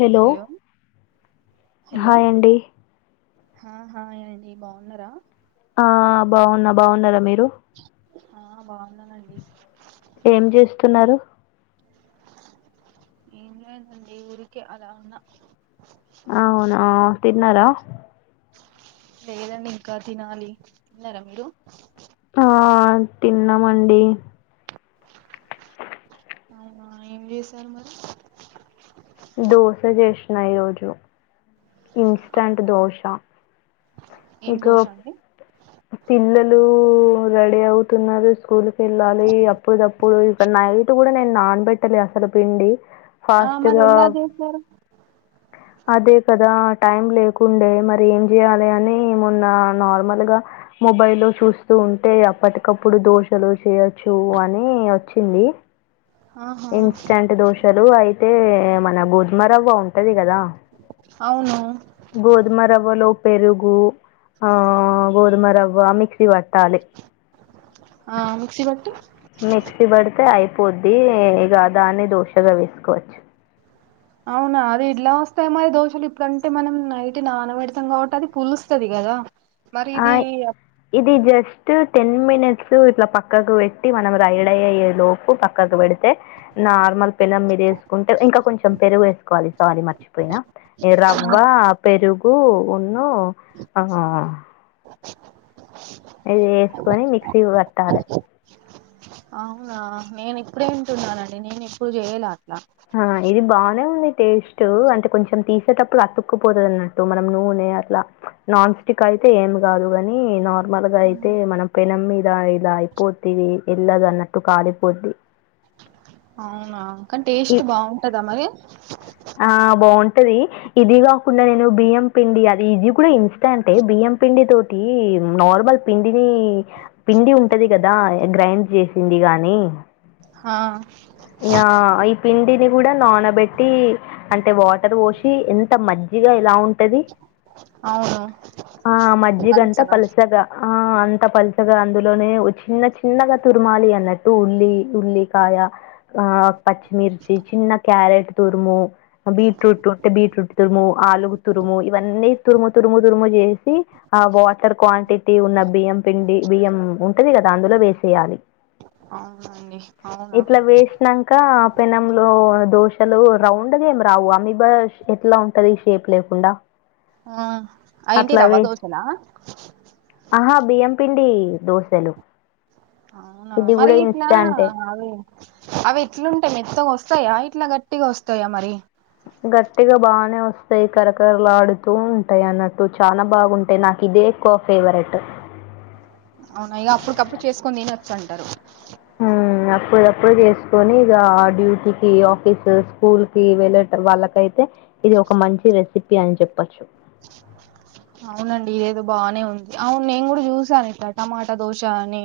Hello hi అండి హలోహానండి బాగున్నారా ఆ బాగున్న బాగున్నారా మీరు ఆ బాగున్నానండి ఏం చేస్తున్నారు ఏంలే అండి ఊరికే అల ఉన్న అవున తిన్నారా లేదండి ఇంకా తినాలి తిన్నారా మీరు ఆ తిన్నామండి అవునా ఏం చేశారు మరి దోశ చేస్తున ఈ రోజు ఇన్స్టంట్ అవునా దోశ ఏం మీకు దోశ అండి పిల్లలు రెడీ అవుతున్నారు స్కూల్ కి వెళ్ళాలి అప్పుడప్పుడు ఇ నైట్ కూడా నేను నానబెట్టలే అసలు పిండి ఆ ఫాస్ట్ మరి గా ఎలా చేస్తారు అదే కదా టైం లేకుండే మరి ఏం చేయాలి అని మొన్న నార్మల్ గా మొబైల్ లో చూస్తూ ఉంటే అప్పటికప్పుడు దోషలు చేయ చు అని వచ్చింది ఆహా ఇన్స్టంట్ దోశలు అయితే మన గోధుమరవ్వ ఉంటది కదా అవును గోధుమ రవ్వలో పెరుగు ఆ గోధుమ రవ్వ మిక్సీ పట్టాలి ఆ మిక్సీ బట్టి మిక్సీ పడితే అయిపోద్ది ఇక దాన్ని దోశగా వేసుకోవచ్చు అవునా అది ఇట్లా వస్తాయి మరి దోషలు ఇప్పుడంటే మనం నైట్ నానబెడతాం కాబట్టి అది పులుస్తుంది కదా మరి ఆ ఇది యా ఇది జస్ట్ టెన్ మినిట్స్ ఇట్లా పక్కకు పెట్టి మనం రైడయ్యే లోపు పక్క పక్క పెడితే నార్మల్ పిల్లం మీద వేసుకుంటే ఇంకా కొంచెం పెరుగు వేసుకోవాలి సారీ మర్చిపోయినా ఎ రవ్వ పెరుగు ఉనో ఆహా [inaudible] అది వేసుకొని మిక్సీ పెట్టాల అవునా నేను ఇప్పుడే ఇంటున్నానండి నేను ఎప్పుడు చేయలే అట్లా ఆ ఇది బాగానే ఉంది టేస్ట్ అంటే కొంచెం తీసేటప్పుడు అతు అతుక్కుపోతున్నట్టు మనం నూనె అట్లా నాన్ స్టిక్ అయితే ఏమి కాదు గని మల్లగా అయితే మనం పెనం మీద ఇలా అయిపోతువి ఎల్ళదు అన్నట్టు కాలిపోద్ది అవునా కానీ ఇ టేస్ట్ బాగుంటదా మరి ఆ బావుంటాది ఇది కాకుండా నేను బియ్యం పిండి అది ఇది కూడా ఇన్స్టెంట్ అంటే బియ్యం పిండి తోటి నార్మల్ పిండిది పిండి ఉంటది కదా గ్రైండ్ చేసింది గానీ ఆ ఈయా పిండిని కూడా నానబెట్టి అంటే వాటర్ పోసి ఎంత మజ్జిగా ఇలా ఉ పది అవును ఆ మజ్జిగంతా పల్చగా పలసగా ఆ అంత పల్చగా అందులోనే చిన్న చిన్నగా తుర్మాలి అన్నట్టు ఉల్లి ఉల్లి కాయ ఆ పచ్చిమిర్చి చిన్న క్యారెట్ తురుము బీట్రూట్ ఉంటే బీట్రూట్ తురుము ఆలుగు తురుము ఇవన్నీ తురుము తురుము తురుము చేసి ఆ వాటర్ క్వాంటిటీ ఉన్న బియ్యం పిండి బియ్యం ఉంటది గదా అందులో వేసేయాలి అవునండి అవునా ఐనంక పెనములో దోశలు రౌండ్ అదేమి రావు అ మీబా ఎట్లా ఉంటది షేప్ లేకుండా ఆ అయింటి రవ్వ దోసల ఆహా బియ్యం పిండి దోశలు అవునా మరి గిటనా ఇన్స్టాంటే అవి అవి ఎట్లుంటయి మెత్తగా వస్తయా ఇట్లా గట్టిగా వస్తయా మరి? గట్టిగ బానే వస్తయి కరకరలాడుతూ ఉంటయి అన్నట్టు, చాలా బాగుంటయి నాకు ఇదే ఎక్కో ఫేవరెట్ అవునా ఇగ అప్పుటికప్పుడు చేసుకుని తినచ్చూ అంటరు ఉమ్ అప్పుడుదప్పుడు చేసుకొని ఇగ డ్యూటీకి, ఆఫీస్, స్కూల్ కీ వెళ్ళే వాళ్ళకయితే ఇది ఒక మంచి రెసిప్పీ అని చెప్పచ్చు. అవునండి ఇదేదో బానే ఉంది, అవును నేను గుడ చూసాను ఇట్ల టమాటా దోశ అని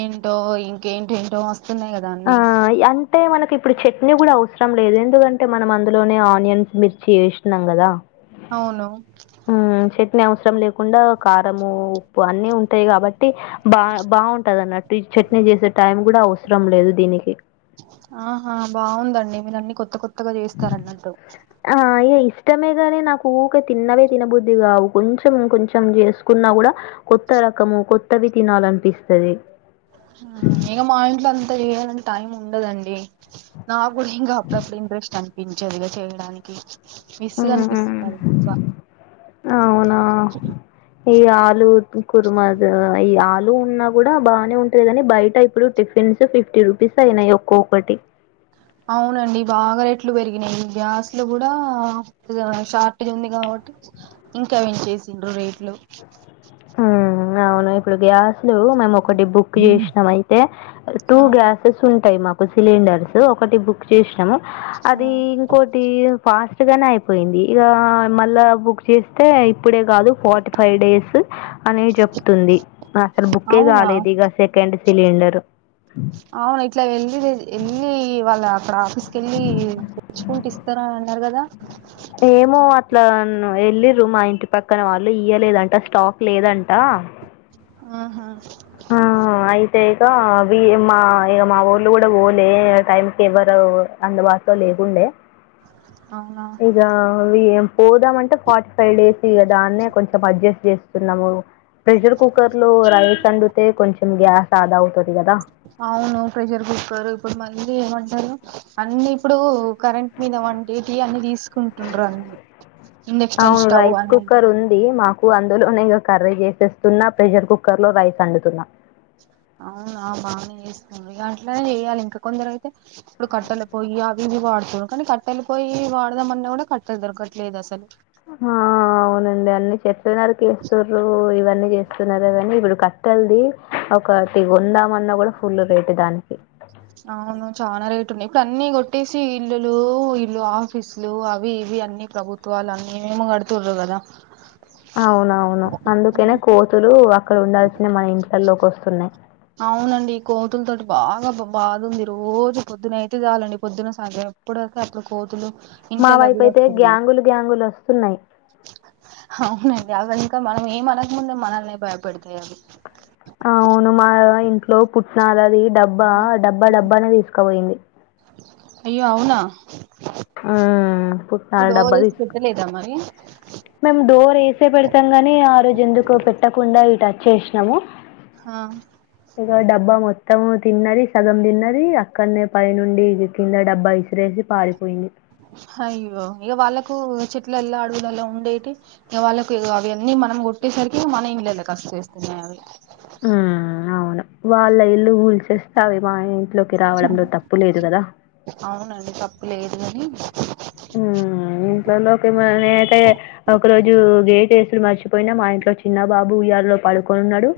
ఏంటో ఇంకేంటేంటో వస్తున్నాయి గద ఆ యన్ అంటే మనకి ఇప్పుడు చట్నీ గుడ అవసరం లేదు, ఎందుకంటే మనం అందులోనే ఆనియన్స్, మిర్చి ఏసినం గదా అవును ఉమ్ చట్నీ అవసరం లేకుండా కారము, ఉప్పు అన్నీ ఉంటయి కాబట్టి బా బాగుంటది అన్నట్టు ఈ చట్నీ చేసే టైం గుడ అవసరం లేదు దీనికి. ఆహా బాగుందండి మీరన్ని కొత్త కొత్తగా చేస్తారన్నట్టు. ఆ ఇగ ఇష్టమేగనీ నాకు ఊక తిన్నవే తినబుద్ధి కాదు కొంచం ఇంకొంచం చేసుకో కున్నా గుడ కొత్త రకము కొత్తవి తినాలనిపిస్తది. ఇగ మా ఇంట్లో అంత చేయాలంటే టైం ఉండదండి. నా గుడ ఇంగా అప్పుడప్పుడు ఇంట్రెస్ట్ అనిపించదు ఇగా చేయడానికి విస్గ్ హ్మ్. హ్మ్. అనిపిస్తది బా అవునా! ఈ ఆలు కుర్మా ద ఈ ఆలు ఉన్నా గుడ బానే ఉంటదికని బయట ఇప్పుడు టిఫ్ తెల్సా ఫిఫ్టీ రుపీస్ అయినయి ఒక్కొక్కటి అవునండి బాగా రెట్లు పెరిగినయి ఈ గ్యాస్లు గుడ ఇగ షార్టేజ్ ఉంది కాబట్టి ఇంకా పెంచేసిండ్రు రేట్లు. ఉమ్ అవును ఇప్పుడు గ్యాస్లు మేము ఒకటి బుక్ చేసినం అయితే టూ ఆ గ్యాస్ స్ ఉంటయి మాకు సిలిండర్స్, ఒకటి బుక్ చేసినము ఆ అది ఇంకో టి ఈ ఫాస్ట్ గనే అయిపోయింది, ఇగ మళ్ళా బుక్ చేస్తే ఇప్పుడే కాదు ఫార్టీ ఫైవ్ డే అనే చెప్తుంది అసలు బుక్కే అవునా కాలేదు ఇగ సెకండ్ సిలిండర్ అవును ఇట్ల వెళ్లి ఎళ్ళి వాళ్ళ అక్కడ ఆఫీస్ కెళ్ళి తెచ్చుకుంటె ఇస్ ఇస్త అన్నరు కదా ఏమో అట్ల ఎల్లిర్రు మా ఇంటి పక్కన వాళ్ళు ఇయలేదంట స్టాక్ లేదంట ఆహా ఆ అయితే ఇగ అవి మా ఇగ మా వోళ్ళు గుడ వోలే టైం కి ఎవరు అందుబాటులో లేకుండే, అవునా ఇగ వి పోదామంటే ఫార్టీ డేసి కదా ఆన్నే కొంచం అడ్జస్ట్ చేస్తున్నము ప్రెషర్ కుక్కర్ లో రైస్ అండు కొంచం గ్యాస్ అదా అవుతది గదా అవును ప్రెషర్ కుక్కర్ ఇప్పుడు మళ్ళీ ఏమంటరు అన్ని ఇప్పుడు కరెంట్ మీద వంటే టీ అన్ని తీసుకుంటుండ్రు అన్ని ఇండక్షన్ అవును స్టవ్ రైస్ అని కుక్కర్ ఉంది మాకు వు అందులోనే ఇగ కర్రీ చేసేస్తున్నా, ప్రెషర్ కుక్కర్ లో రైస్ అండుతున్న. అవునా బానే చేస్తుండ్రు, ఇగ అట్లనే చేయాలే ఇంక కొందరు అయితే ఇప్పుడు కట్టెల పోయి అవి ఇవి వాడుతున్నరూ, కనీ కట్టెల పొయ్యి వాడదమన్నా గుడ కట్టేలు దొరకట్లేదు అసలు. ఆ అవునండి అన్ని చెట్లు నరికేస్తురు, ఇవన్నీ చేస్తున్నరు గని ఇప్పుడు కట్ టెల్ది ఒకటి గొందామన్నా కూడా ఫుల్లు రేట్ దానికి అవును చాలా రేట్ ఉన్నయి, ఇప్పుడు అన్ని కొట్టేసి ఇల్లులు, ఇల్లు ఆఫీసులు అవి ఇవి అన్ని ప్రభుత్వాలు అన్నీ ఏమేమో కడుతుర్రు కదా. అవునవును అందుకనే కోతులు అక్కడ ఉండాల్సిన మన ఇంట్లల్లోకి వస్తున్నాయి. అవునండి కోతుల తోటి బాగా బా బాదుంది రోజు పొద్దున అయితే చాలండి పొద్దున సాయంత్రం. ఇప్పుడ్దాకా అప్పుడు కోతులు. మా ఇంట్లలా వైపు కూడా అయితే వస్తున్నాయి గ్యాంగులు గ్యాంగులు వస్తున్నాయి. అవునండి అవి ఇంకా మనం ఏ మనక ముందే మనల్నే భయపెడుతున్నాయి అవి. అవును మా ఇంట్లో పుట్టినాలది డబ్బా డబ్బా డబ్బానే తీసుకపోయింది. అయ్యో అవునా. ఆ పో. డోర్ ఏసీ పెట్టలేద మరి. మేము డోర్ వేసే పెడతాం గాని ఆ రోజు ఎందుకో పెట్టకుండా ఇటు అచ్చేశ్నము. హా. ఇక డబ్బా మొత్తం తిన్నది సగం తిన్నది అక్కడనే పై నుండి కింద డబ్బా ఇసిరేసి. పారీపోయింది. హాయ్యో ఇగ వాళ్ళకు చెట్లల్ల అడవులల్ల ఉండేటి. ఇగ వాళ్ళకు ఇగో అవి అన్నీ మనం కొట్టేసరికి మన ఇండ్లల్లకు వచ్చేస్తున్నాయి అవి. ఉ అవును వాళ్ళ ఇల్లు కూల్చేస్తే మా ఇంట్లో. రావడంలో తప్పు లేదు కదా. అవునండి తప్పు లేదు గనీ. ఉమ్ ఇంట్లలోకి నేనైతే ఒక రోజు గేటేసుడు మర్చిపోయినా మా ఇంట్లో వచ్చి. చిన్నబాబు ఉయ్యాలో పడుకొనున్నాడు.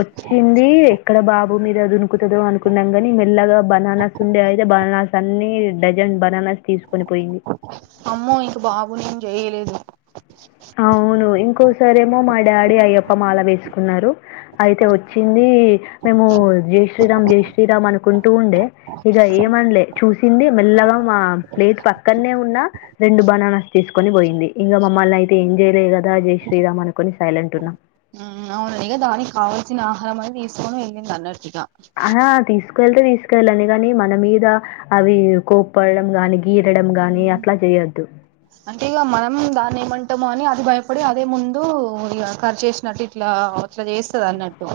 వచ్చింది ఎక్కడ బాబు మీద దునుకుతదో అనుకున్నాం కాని మెల్లగా బనానా. ఉండే అయితే బనానాస్ అన్ని డజన్ బనానాస్ తీసుకొని పోయింది. అమ్మో ఇంక బాబునెమ్ ఏం చేయలేదు. అవును ఇంకోసారేమో మా డాడీ అయ్యప్ప మాల వేసుకున్నారు. అయితే వచ్చింది మేము జై శ్రీరామ్ జై శ్రీరామ్ అనుకుంటూ ఉండే. ఇగ ఏమనలే చూసింది మెల్లగా మా ప్లేట్ పక్కన్నె ఉన్నా. రెండు బనానాస్ తీసుకొని పోయింది ఇంగా మమ్మల్ని అయితే. తే ఏం చేయలేదు కదా జై శ్రీరామ్ అనుకోని సైలెంట్గా ఉన్నాం. ఉ అవునండి దానికి కావల్సిన ఆహారం అని తీసుకొని వెళ్ళింది అన్నట్టుగా. ఆ తీసుకేళ్తే తీసుకెళ్లనీయ్ కాని మన మీద అవి కోప్పడడం గాని. గీరడం గాని అట్లా చేయ్యొద్దు. అంటే ఇగ మనం దాన్ని ఏమంటామో అని అది భయపడి అదే ముందు ఇగా కార్చేశినట్టు ఇట్ల. అట్లా చేస్తది అన్నట్టు.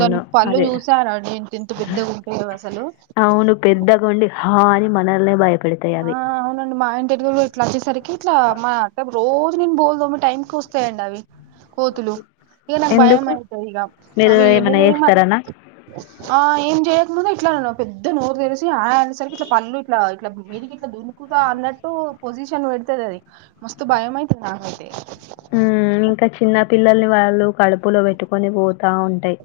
దాని పళ్ళు అదే. చూసార అండి ఇంత ఇంత పెద్దగా ఉంటాయో అసలు. అవును పెద్దగొండి హా అని మనల్నే భయపేడ. ఆ అవునండి మా ఇంటి గుడ్. ఇట్లా వచ్చేసరికి ఇట్లా మా అక్కకు రోజు నేను బోల్దోమే టైమ్కి వస్తాయండి అవి. కోతులు ఇగా నాకు భయం ఎందుకు? అయితది ఇగ మీరు అవి ఏమైనా నేనేమ. చేస్తారనా ఆ ఏం జేయకముందే ఇట్లా పెద్ద నోరు తెరిసి ఆ అనే సరికి ఇట్లా పళ్ళు ఇట్లా ఇట్లా. మీదికి ఇట్లా దునుకుతా అన్నట్టు పొజిషన్ పెడతది అది మస్తు భయం అయితది నాకైతే. ఉ ఇంకా చిన్న పిల్లల్ని వాళ్ళు కడుపులో పెట్టుకొని పోతా ఉంటాయి.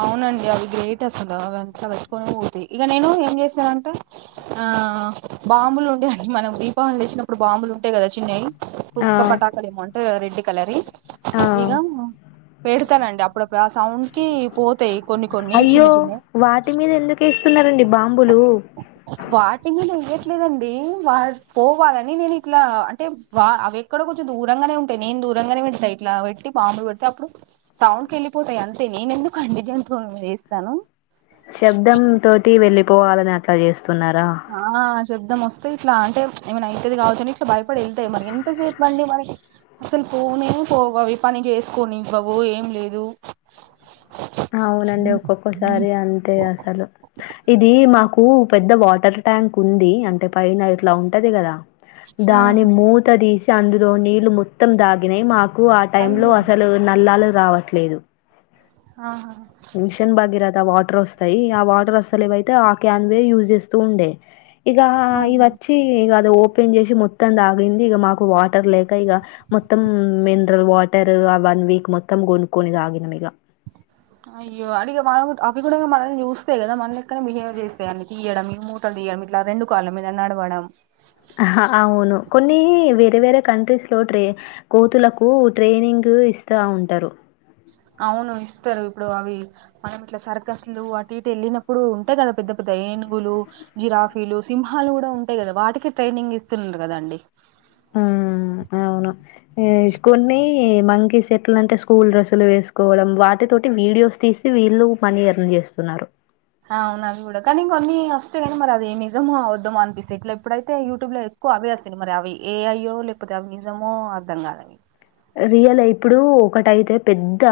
అవునండి అవి గ్రేట్ అసలు అవంత వెట్టుకొనే పోతయి ఇగ నేను ఏం చేసానంటె. ఆ బాంబులు ఉండే అండి మనం దీపావలీ చేసినప్పుడు బాంబులు ఉంటాయి కదా చిన్నయ్. ఆ ఒక్కో పటాకలు ఎమౌంట్ రెడ్ కలరి ఆ ఇగా పెడతానండి అప్పుడపుడు ఆ సౌండ్ కి పోతాయి కొన్ని కొన్ని చిన్న అయ్యో చిన్నయ్ వాటి మీద ఎందుకేస్తున్నారండి బాంబులు వాటి మీద ఎయ్యట్లేదండి వా పోవాలని నేను ఇట్లా అంటే వా అవి ఎక్కడో కొంచెం దూరంగానే ఉంటాయి నేను దూరంగానే పెడతా ఇట్లా పెట్టి బాంబులు పెడితే అప్పుడు సౌండ్కి వెళ్ళిపోతాయి అంతే నేను ఎందుకు అండి జంతువుల మీద ఎస్తాను శబ్దం తోటి వెళ్ళిపోవాలని అట్లా చేస్తున్నారా ఆ శబ్దం వస్తే ఇట్లా అంటే ఏమైన అయితేది కావచ్చు అని ఇట్లా భయపడి వెళ్తాయి మన ఎంతసేపు అండి మనకి అసలు పోనే పోవవి పని చేసుకోని ఇవ్వవు ఏం లేదు అవునండి మ్మ్ ఒక్కొక్కసారి అంతే అసలు ఇది మాకు పెద్ద వాటర్ ట్యాంక్ ఉంది అంటే పైన ఇట్లా ఉంటది కదా దాని మూత తీసి అందులో నీళ్లు మొత్తం తాగినాయి మాకు ఆ టైం లో అయ్యో అసలు నెల్లాలు రావట్లేదు ఆహా మిషన్ భగీరథ వాటర్ వస్తాయి ఆ వాటర్ వస్తలేవయితే ఆ క్యాన్వే యూజ్ చేస్తూ ఉండే ఇగ ఇది అవును. వచ్చి ఇగ అది ఓపెన్ చేసి మొత్తం తాగింది ఇక మాకు వాటర్ లేక ఇగ మొత్తం మిన్రల్ వాటర్ ఆ వన్ వీక్ మొత్తం కొనుక్కొని తాగిన ఇగ అయ్యో అందుకే మనం అవి కూడా మనం జూస్ తే కదా మళ్ళీ ఎక్కడ బిహేవ్ చేస్తాయి అన్ని తీయడం ఈ మూటలు తీయడం ఇట్లా రెండు కాళ్ళ మీద నడవడం అవును కొన్ని వేరే వేరే కంట్రీస్లో ట్రే కోతులకు ట్రైనింగ్ ఇస్తా ఉంటారు అవును ఇస్తరు ఇప్పుడు అవి మనం ఇట్లా సర్కస్లు అటు ఇటు ఎళ్ళినప్పుడు ఉంటాయి కదా పెద్ద పెద్ద ఏనుగులు జిరాఫీలు సింహాలు కూడా ఉంటాయి కదా వాటికి ట్రైనింగ్ ఇస్తున్నారు కదాండి ఆ అవును కొన్ని మంకి సెట్లు అంటే స్కూల్ డ్రెస్సులు వేసుకోవడం వాటి తోటి వీడియోస్ తీస్ వీళ్ళు మని ఎర్న్ చేస్తున్నారు అవును అది కూడా కానీ ఇంకొన్ని వస్తాయి కాని మరి అది నిజమో అబద్దామో అనిపిస్తయి ఇట్లా ఎప్పుడైతే యూట్యూబ్ లో ఎక్కువ అవే వస్తాయి మరి అవి ఏఐయ్యో లేకపోతే అవి నిజమో అర్థం కాదవి రియలే ఇప్పుడు ఒకటైతే పెద్ద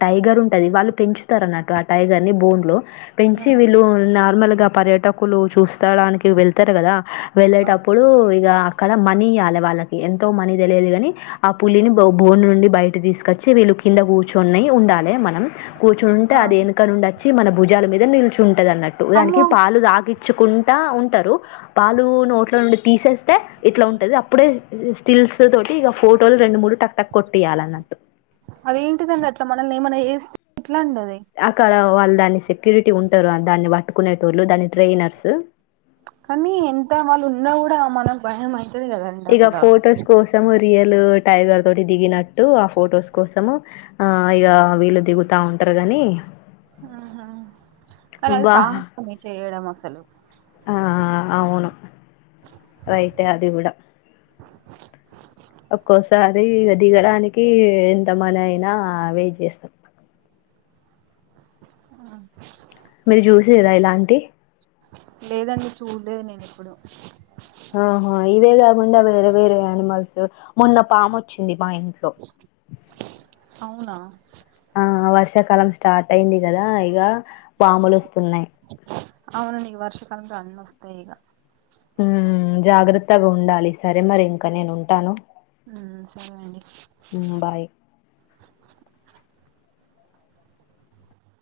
టైగర్ ఉంటది వాళ్ళు పెంచు తరన్నట్టు ఆ టైగర్ని బోన్లో పెంచి వీళ్ళు నార్మల్గా పర్యాటకులు చూస్తడానికి వెళ్తారు కదా వెళ్ళేటప్పుడు ఇగ అక్కడ మనీ ఇయ్వాలి వాళ్ళకి ఎంతో మనీ తెలియదు కాని పులిని బొ బోన్ నుండి బయట తీసుకొచ్చి వీళ్ళు కింద కూర్చున్నయ్ ఉండాలి మనం కూర్చునుంటే ఆ అది ఎనుక నుండి అచ్చి మన భుజాల మీద నిల్చు ఉంటది అన్నట్టు దానికి అమ్మో పాలు తాకి చ్చుకుంటా ఉంటారు పాలు నోట్ల నుండి తీసేస్తే ఇట్లా ఉంటది అప్పుడే స్టిల్స్ తోటి ఇగ ఫోటోలు రెండు మూడు టక్ టక్ కొట్టేయాలన్నట్టు అదేంటిదండి అట్లా మనల్ని ఏమన్నా చేస్తే ఎట్లా అండి అది అక్కడ వాళ్ళు దాన్ని సెక్యూరిటీ ఉంటారు దాన్ని పట్టుకునేటోళ్ళు దాన్ని ట్రైనర్సు కానీ ఎంత వాళ్ళు ఉన్నా కూడా మనం భయం అయితది కదండి ఇగ అసలు అవి ఫొటోస్ కోసము రియల్ టైగర్ తోటి దిగినట్టు ఆ ఫొటోస్ కోసము ఆ ఇగ వీళ్ళు దిగుతా ఉంటారు గాని ఆహా కానీ అది బా సాహసమే చేయడం అసలు ఆ అవును రైటే అది గూడ ఒక్కోసారి ఇ దిగడానికి ఎంత మన అయినా వేయిట్ చేస్తాం ఆ మీరు చూసిర్ర ఇలాంటివి లేదండి చూడలేదు నేను ఎప్పుడు ఆహా ఇవే కాకుండా వేరే వేరే యానిమల్స్ మొన్న పాము వచ్చింది మా ఇంట్లో అవునా ఆ వర్షాకాలం స్టార్ట్ అయింది కదా ఇక పాములు వస్తున్నాయ్ అవునండీ వర్ష కాలం రాంగానే వస్తాయి ఈగ ఉమ్ జాగ్రత్తగా ఉండాలి సరే మరి ఇంకా నేను ఉంటాను ఉ సరే అండి ఉమ్ బాయ్